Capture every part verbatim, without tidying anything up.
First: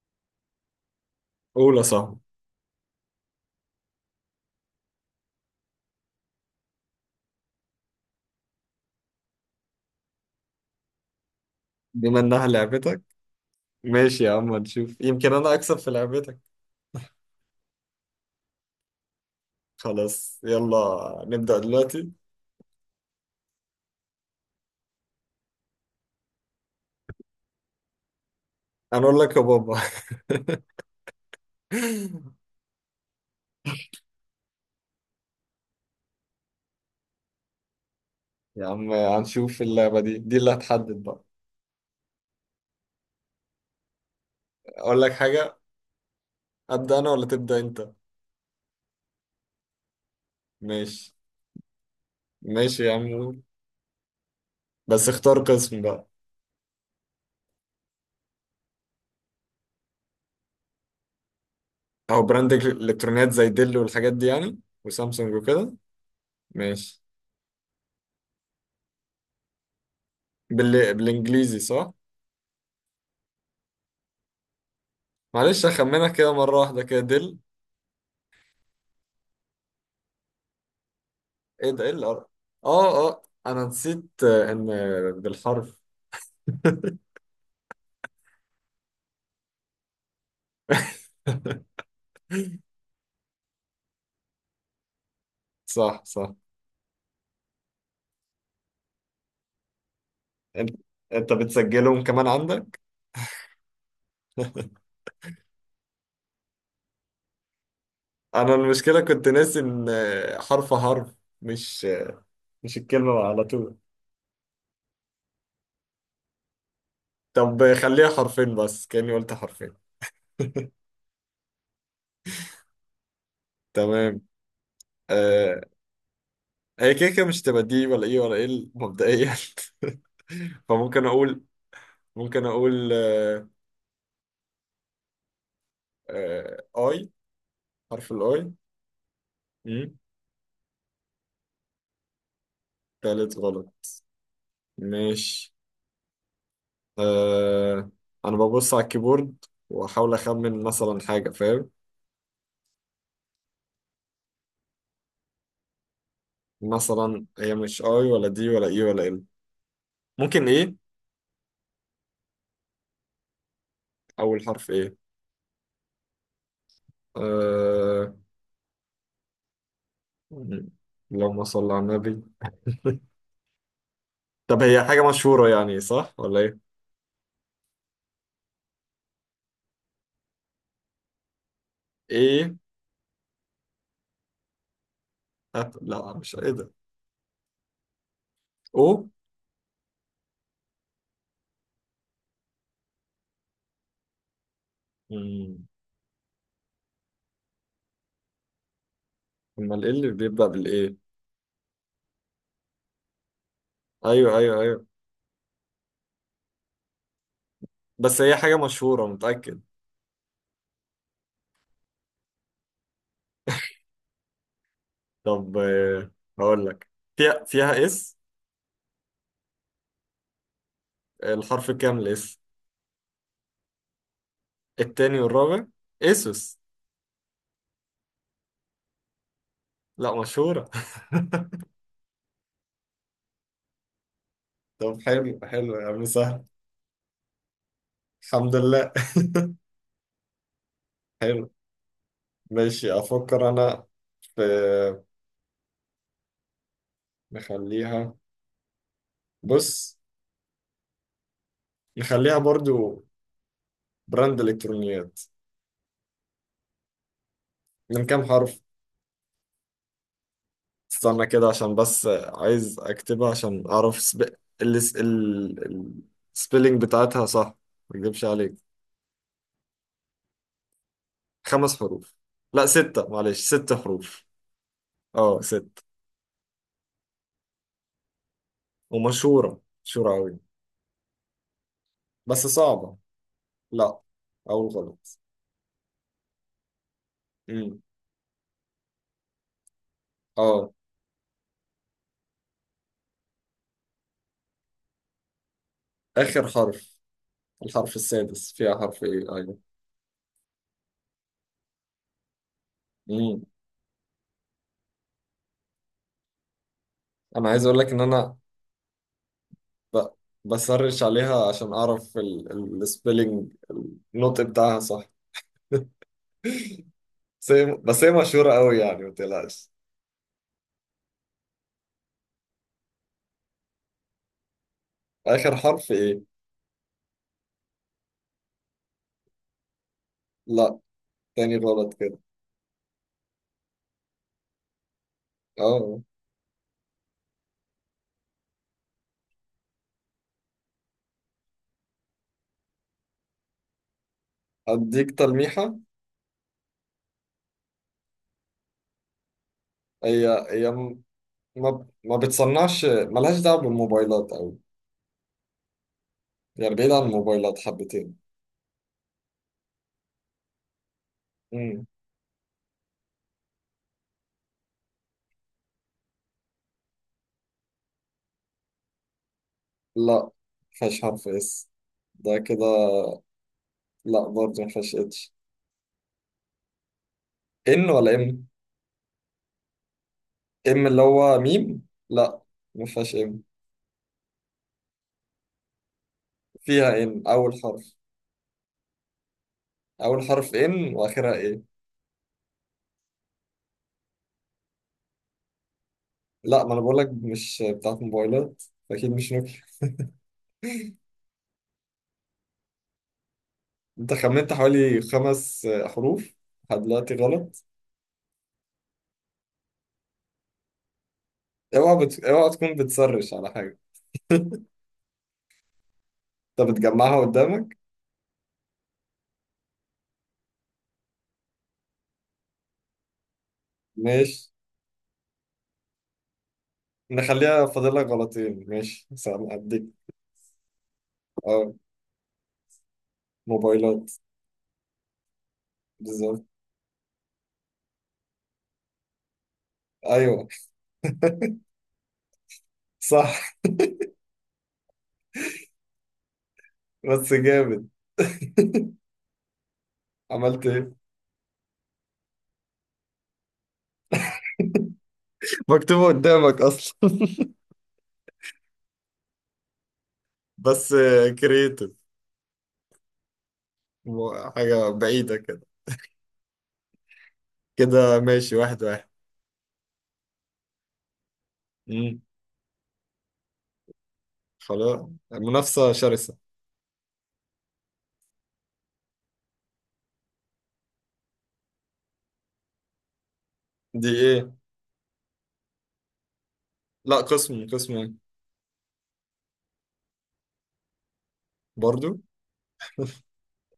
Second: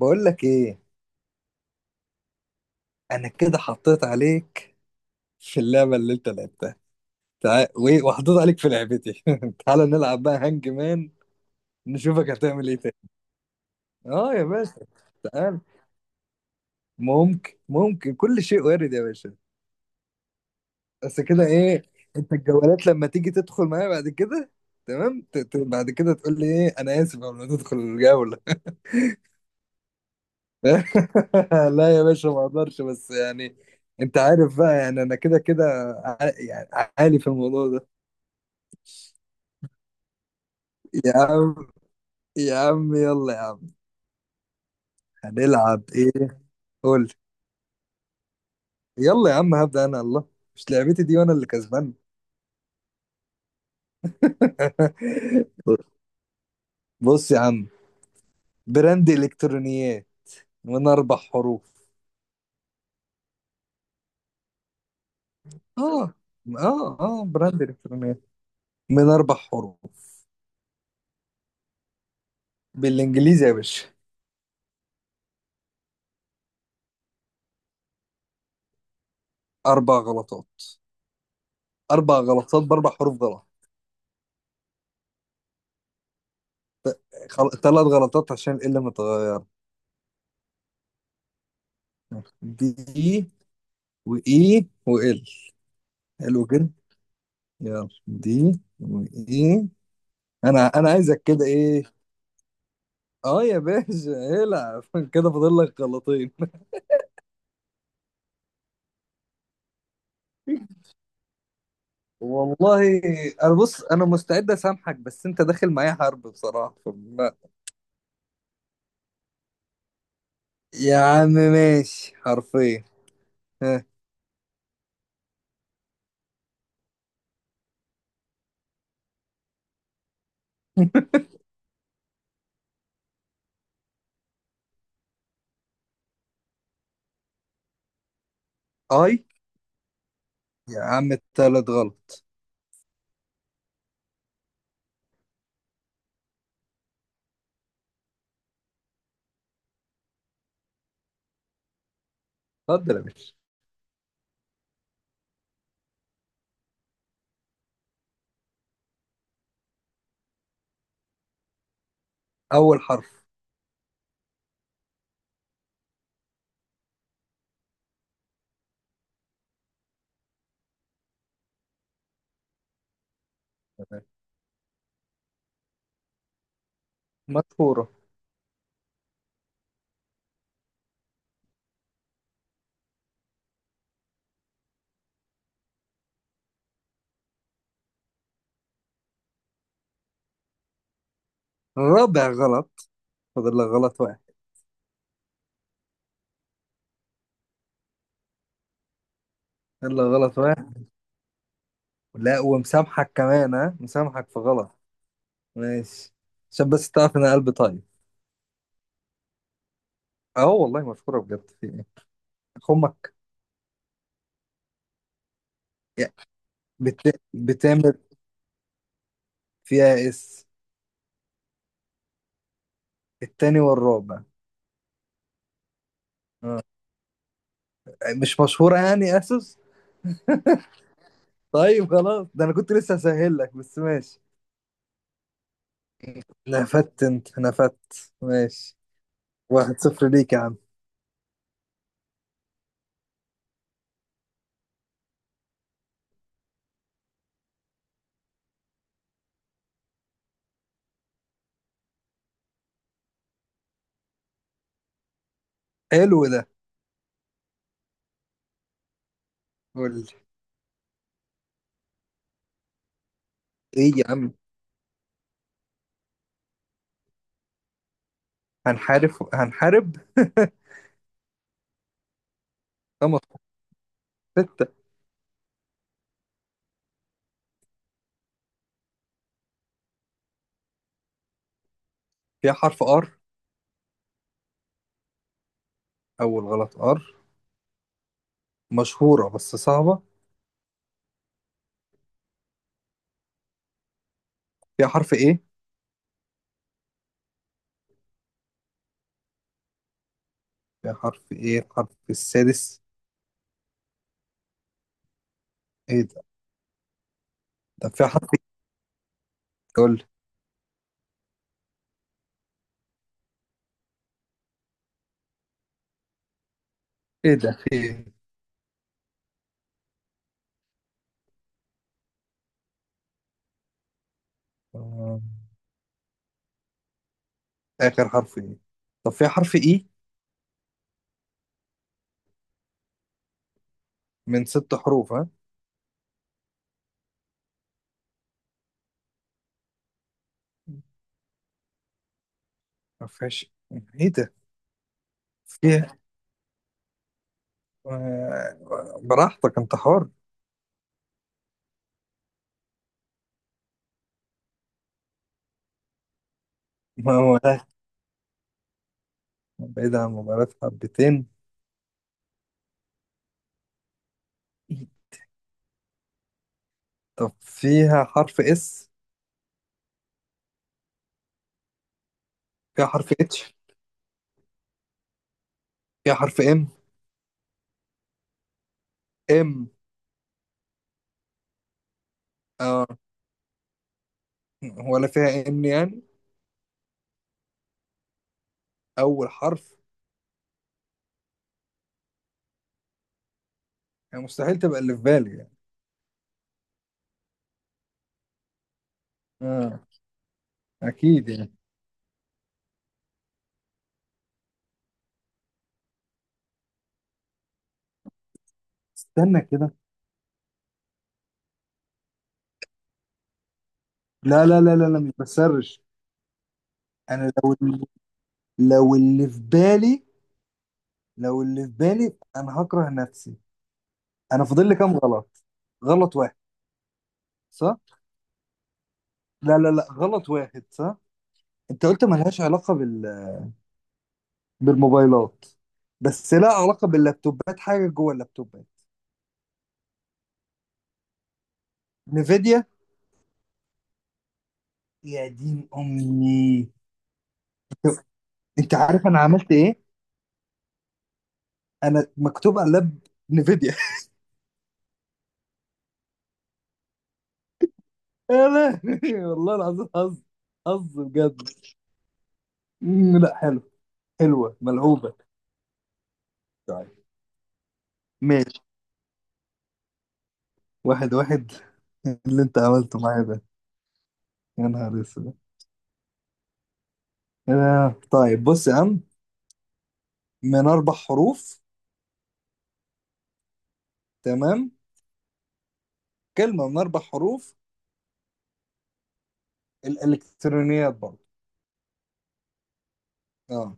بقول لك ايه. قول يا صاحبي. انا كده حطيت عليك في اللعبه اللي انت لعبتها. تعال وايه، وحطيت عليك في لعبتي. تعال نلعب بقى هانج مان، بما نشوفك انها هتعمل ايه تاني. لعبتك، ماشي يا اه يا عم، باشا، نشوف يمكن انا تعال. اكسب في لعبتك. ممكن ممكن كل شيء وارد يا باشا. خلاص يلا بس كده نبدأ ايه، دلوقتي. انت الجولات لما تيجي تدخل معايا بعد كده، تمام ت- ت- بعد كده تقول لي ايه انا اسف قبل ما تدخل الجوله. انا اقول لك يا بابا. لا يا باشا، ما اقدرش بس يعني، انت عارف بقى يعني انا كده كده، ع- يعني عالي في الموضوع ده. يا عم هنشوف اللعبة دي دي اللي هتحدد يا بقى. عم، يا عم يلا يا عم، اقول لك حاجة، هنلعب ايه؟ ابدأ قول لي. انا ولا تبدأ انت؟ يلا يا عم، هبدأ انا الله، مش لعبتي ماشي دي وانا اللي كسبان. ماشي يا عم، قول. بس اختار قسم بقى. بص يا عم، براند الكترونيات من اربع حروف. او براند الكترونيات زي ديل والحاجات دي يعني، وسامسونج وكده. اه، اه، ماشي. اه براند الكترونيات من اربع حروف. بال... بالانجليزي صح؟ بالانجليزي يا باشا. معلش اخمنك كده مرة واحدة كده، ديل. اربع غلطات. ايه ده؟ ايه اللي اربع قرأ؟ غلطات باربع اه اه، حروف غلط. انا نسيت آه، ان آه، بالحرف. خل... ثلاث غلطات عشان ال متغير، دي، واي، وال. صح صح. حلو كده. يلا دي واي. انا انت انا عايزك انت كده ايه. بتسجلهم كمان عندك؟ اه يا باشا. العب. كده فاضل لك غلطين. انا المشكلة كنت ناسي ان آه، حرف حرف، مش آه، مش والله. الكلمة على انا طول. بص انا مستعد اسامحك، بس انت داخل معايا حرب بصراحه فما- طب آه، خليها حرفين بس، كأني قلت حرفين. يا عم ماشي حرفين. ها، تمام. آه. هي كده كده مش تبقى دي ولا ايه ولا ايه مبدئيا. فممكن اقول، ممكن اقول آه، آه اي، حرف الاي. اي. مم. يا عم التالت غلط. تالت غلط ماشي. آه. انا ببص على الكيبورد واحاول اخمن مثلا حاجه، فاهم؟ اتفضل يا باشا. مثلا هي مش اي ولا دي ولا اي ولا ال، ممكن ايه، اول حرف. اول حرف ايه. آه، اللهم صل على النبي. تمام. طب هي حاجه مشهوره يعني صح ولا ايه؟ مشهوره. ايه. أت... لا مش ايه ده. او. رابع غلط، فاضل لك غلط واحد. مم. امال ايه فاضل لك اللي غلط بيبدا واحد، بالايه؟ لا ومسامحك كمان، ها، مسامحك ايوه في ايوه غلط. ايوه، ماشي، عشان بس تعرف ان أنا قلبي طيب. بس هي حاجه مشهوره متاكد. اه والله مشهوره بجد، في ايه؟ امك. طب آه، يا هقول لك. بت... فيها فيها بتعمل. اس. فيها اس، الحرف الكامل اس، التاني والرابع. التاني والرابع. اسوس. اه، مش مشهورة يعني اسوس. لا مشهورة. طيب خلاص، ده انا كنت لسه هسهل لك، بس ماشي. طب حلو حلو يا عم، سهل. نفدت، انت نفدت، الحمد ماشي. لله. واحد صفر ليك يا عم. حلو. ماشي، أفكر أنا في، نخليها، بص، نخليها برضو براند إلكترونيات. حلو ده. من كام حرف؟ قول لي استنى كده عشان بس عايز أكتبها عشان ايه أعرف يا سب... عم؟ ال... ال... السبيلينج بتاعتها صح، ما أكدبش عليك. هنحارب هنحارب. خمس حروف، لا ستة، خمس. معلش ست حروف. ستة. أه ست، ومشهورة مشهورة أوي بس فيها حرف صعبة. ار؟ لا، أول غلط. اول غلط. ار. امم. مشهورة بس صعبة. اه. فيها حرف ايه؟ اخر حرف، الحرف السادس فيها حرف ايه، ايوه. فيها حرف ايه الحرف السادس؟ امم. ايه ده؟ انا عايز اقول لك طب ان فيها حرف انا ايه؟ قول لي. ب... بسرش عليها عشان اعرف السبيلنج، النطق بتاعها صح. ايه بس ده، هي في بس هي ايه؟ مشهورة قوي يعني ما تقلقش. آه، آخر حرف إيه؟ اخر حرف ايه؟ طب فيها حرف اي. لا، تاني غلط كده. من ست حروف، ها. أه. ما فيهاش. ايه ده. أديك تلميحة. فيها. آه، براحتك، انت حر. هي هي م- ما ما بتصنعش، ملهاش دعوة بالموبايلات أوي، يعني بعيد عن ما هو الموبايلات ده، حبتين. بعيد عن مباراة حبتين. مم. طب فيها حرف اس. لا مفيهاش حرف إس. ده كده. فيها حرف اتش. لا برضه ما فيهاش اتش. فيها حرف ام. ان ولا ام؟ ام. ام اللي هو ميم، لا ما اه. فيهاش ام. ولا فيها ان يعني؟ فيها ان، اول حرف. اول حرف. اول حرف ان، واخرها ايه. يعني مستحيل تبقى اللي في بالي يعني. لا، ما انا بقول لك مش بتاعت موبايلات، اكيد مش نوكيا. اه، اكيد يعني. انت خمنت حوالي خمس آه، حروف لحد دلوقتي غلط. استنى كده. اوعى بت... اوعى تكون بتسرش على حاجه. لا لا لا لا لا، مش بسرش. انت بتجمعها انا لو قدامك. لو اللي في بالي لو اللي في بالي انا هكره نفسي. انا ماشي فاضل لي كام غلط؟ غلط واحد؟ نخليها، صح. فاضل لك غلطين، ماشي سلام، لا لا اديك. لا، غلط واحد صح. اه، انت قلت ملهاش علاقه بال... موبايلات. بالموبايلات. بس بالظبط. لها علاقه باللابتوبات، حاجه جوه اللابتوبات. ايوه. نيفيديا. صح. يا دين امي. بس جامد. انت عارف انا عملت ايه؟ عملت ايه؟ انا مكتوب على اللاب نيفيديا. مكتوبة قدامك أصلا. يا لهوي، والله العظيم حظ. بس حظ بجد. كرييتيف. مم، لا حلو. حلوه حاجة ملعوبه. بعيدة كده. طيب. كده ماشي، ماشي واحد واحد. واحد واحد. مم. اللي انت عملته معايا ده، يا نهار خلاص، اسود. منافسة شرسة. آه، طيب بص يا عم، من اربع حروف. دي إيه؟ تمام. كلمه من اربع لا، حروف. قسم قسم إيه؟ الالكترونيات برضه. برضو؟ اه.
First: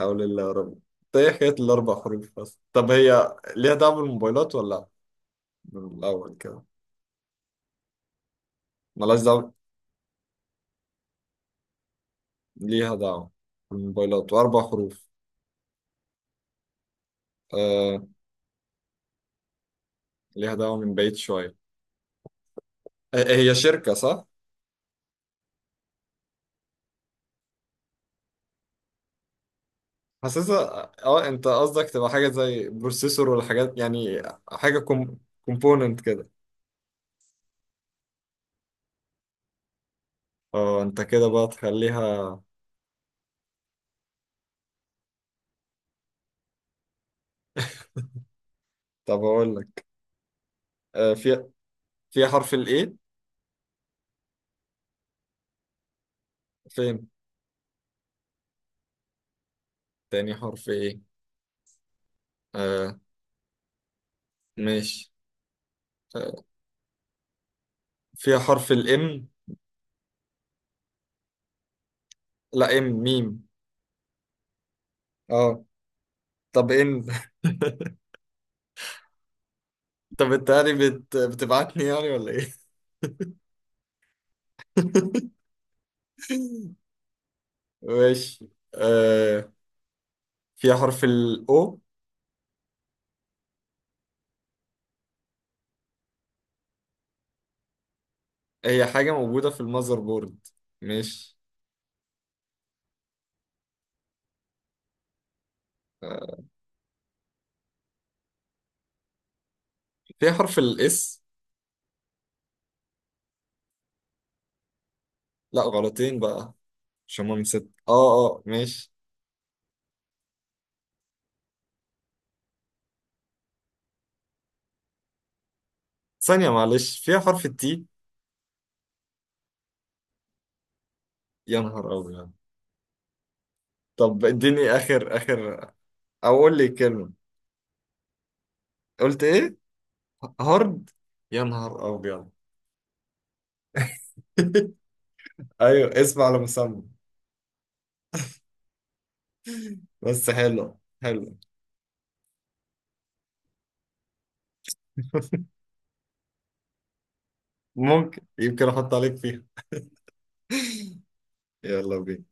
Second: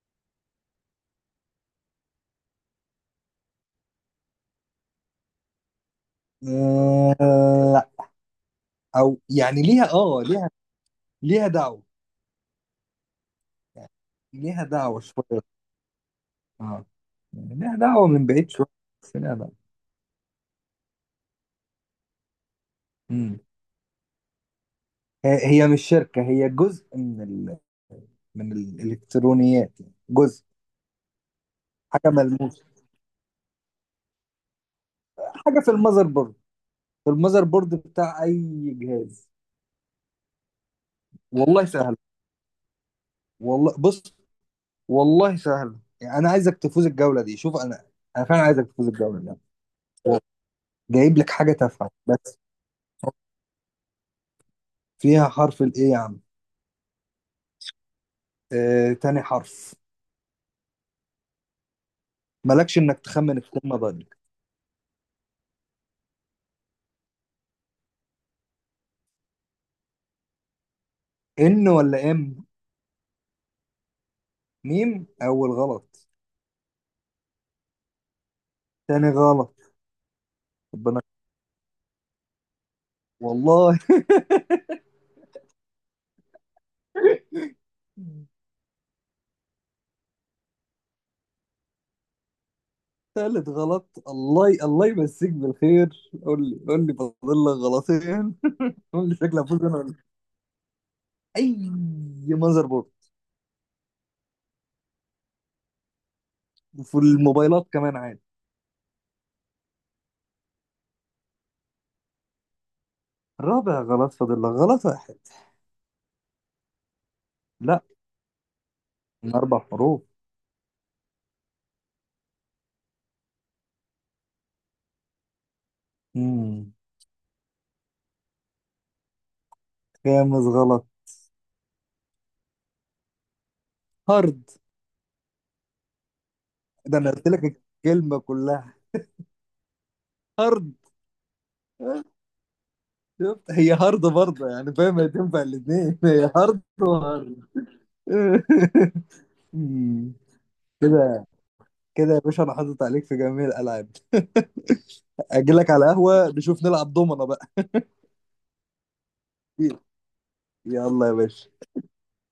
حول الله يا رب. طيب إيه حكاية الأربع حروف بس؟ طب هي ليها دعوة بالموبايلات ولا لأ؟ من الأول كده. آه، لا. ملهاش او دعوة؟ يعني ليها، اه ليها. ليها دعوه. ليها دعوة يعني بالموبايلات وأربع ليها دعوه حروف. شويه. اه. يعني ليها آه. دعوه من بعيد شويه. بس ليها دعوه. ليها دعوة من بعيد شوية. آه، مم. هي شركة صح؟ هي هي مش شركه، هي جزء من ال... من الالكترونيات، يعني جزء. حاسسها. اه انت قصدك تبقى حاجه حاجة ملموسه. زي بروسيسور ولا حاجات يعني. حاجة كوم... حاجه في كومبوننت المذر كده. بورد. في المذر بورد بتاع اي جهاز. اه انت كده بقى والله سهل. تخليها. والله بص، والله سهل يعني، انا عايزك تفوز الجوله دي، شوف انا. انا فعلا عايزك تفوز الجوله طب دي. اقول لك، آه، جايب لك في، حاجه تافهه فيها بس. حرف الايه؟ فيها حرف الايه يا عم؟ فين، آه، تاني حرف. تاني حرف؟ ايه. مالكش آه انك تخمن الكلمه بقلبك. ماشي. آه. فيها حرف الام. ان ولا ام؟ لا ام، ميم. ميم، اول اه. غلط. طب ان. تاني غلط. طب انت يعني ربنا. بت... بتبعتني يعني ولا ايه؟ والله. ماشي. آه. فيها حرف الاو. تالت غلط. الله ي... الله يمسيك بالخير، قول لي، قول لي، فاضل لك غلطين. هي قول حاجة لي شكلك موجودة في فوز انا ولا- المذر بورد. ماشي. اي. مذر بورد، آه، وفي الموبايلات كمان عادي. في حرف الاس. الرابع غلط، فاضل لك غلط واحد. لا غلطين بقى، عشان هما من ست، لا، اه اه ماشي. من أربع حروف. ثانية مم. معلش، فيها حرف التي. خامس غلط. يا نهار أبيض. طب هارد. اديني آخر آخر، أو قول لي ده كلمة. أنا قلت لك الكلمة كلها. قلت إيه؟ هارد. هارد. يا نهار أبيض. شفت، هي هارد برضه يعني، فاهم، هي تنفع أيوه، الاثنين. اسم هي على هارد مسمى. وهارد. مم. بس حلو كده، حلو. كده يا باشا أنا حاطط عليك في جميع الألعاب. أجيلك على قهوة نشوف نلعب دومنا بقى. ممكن، يمكن أحط عليك فيها. يلا يا باشا. يلا بينا.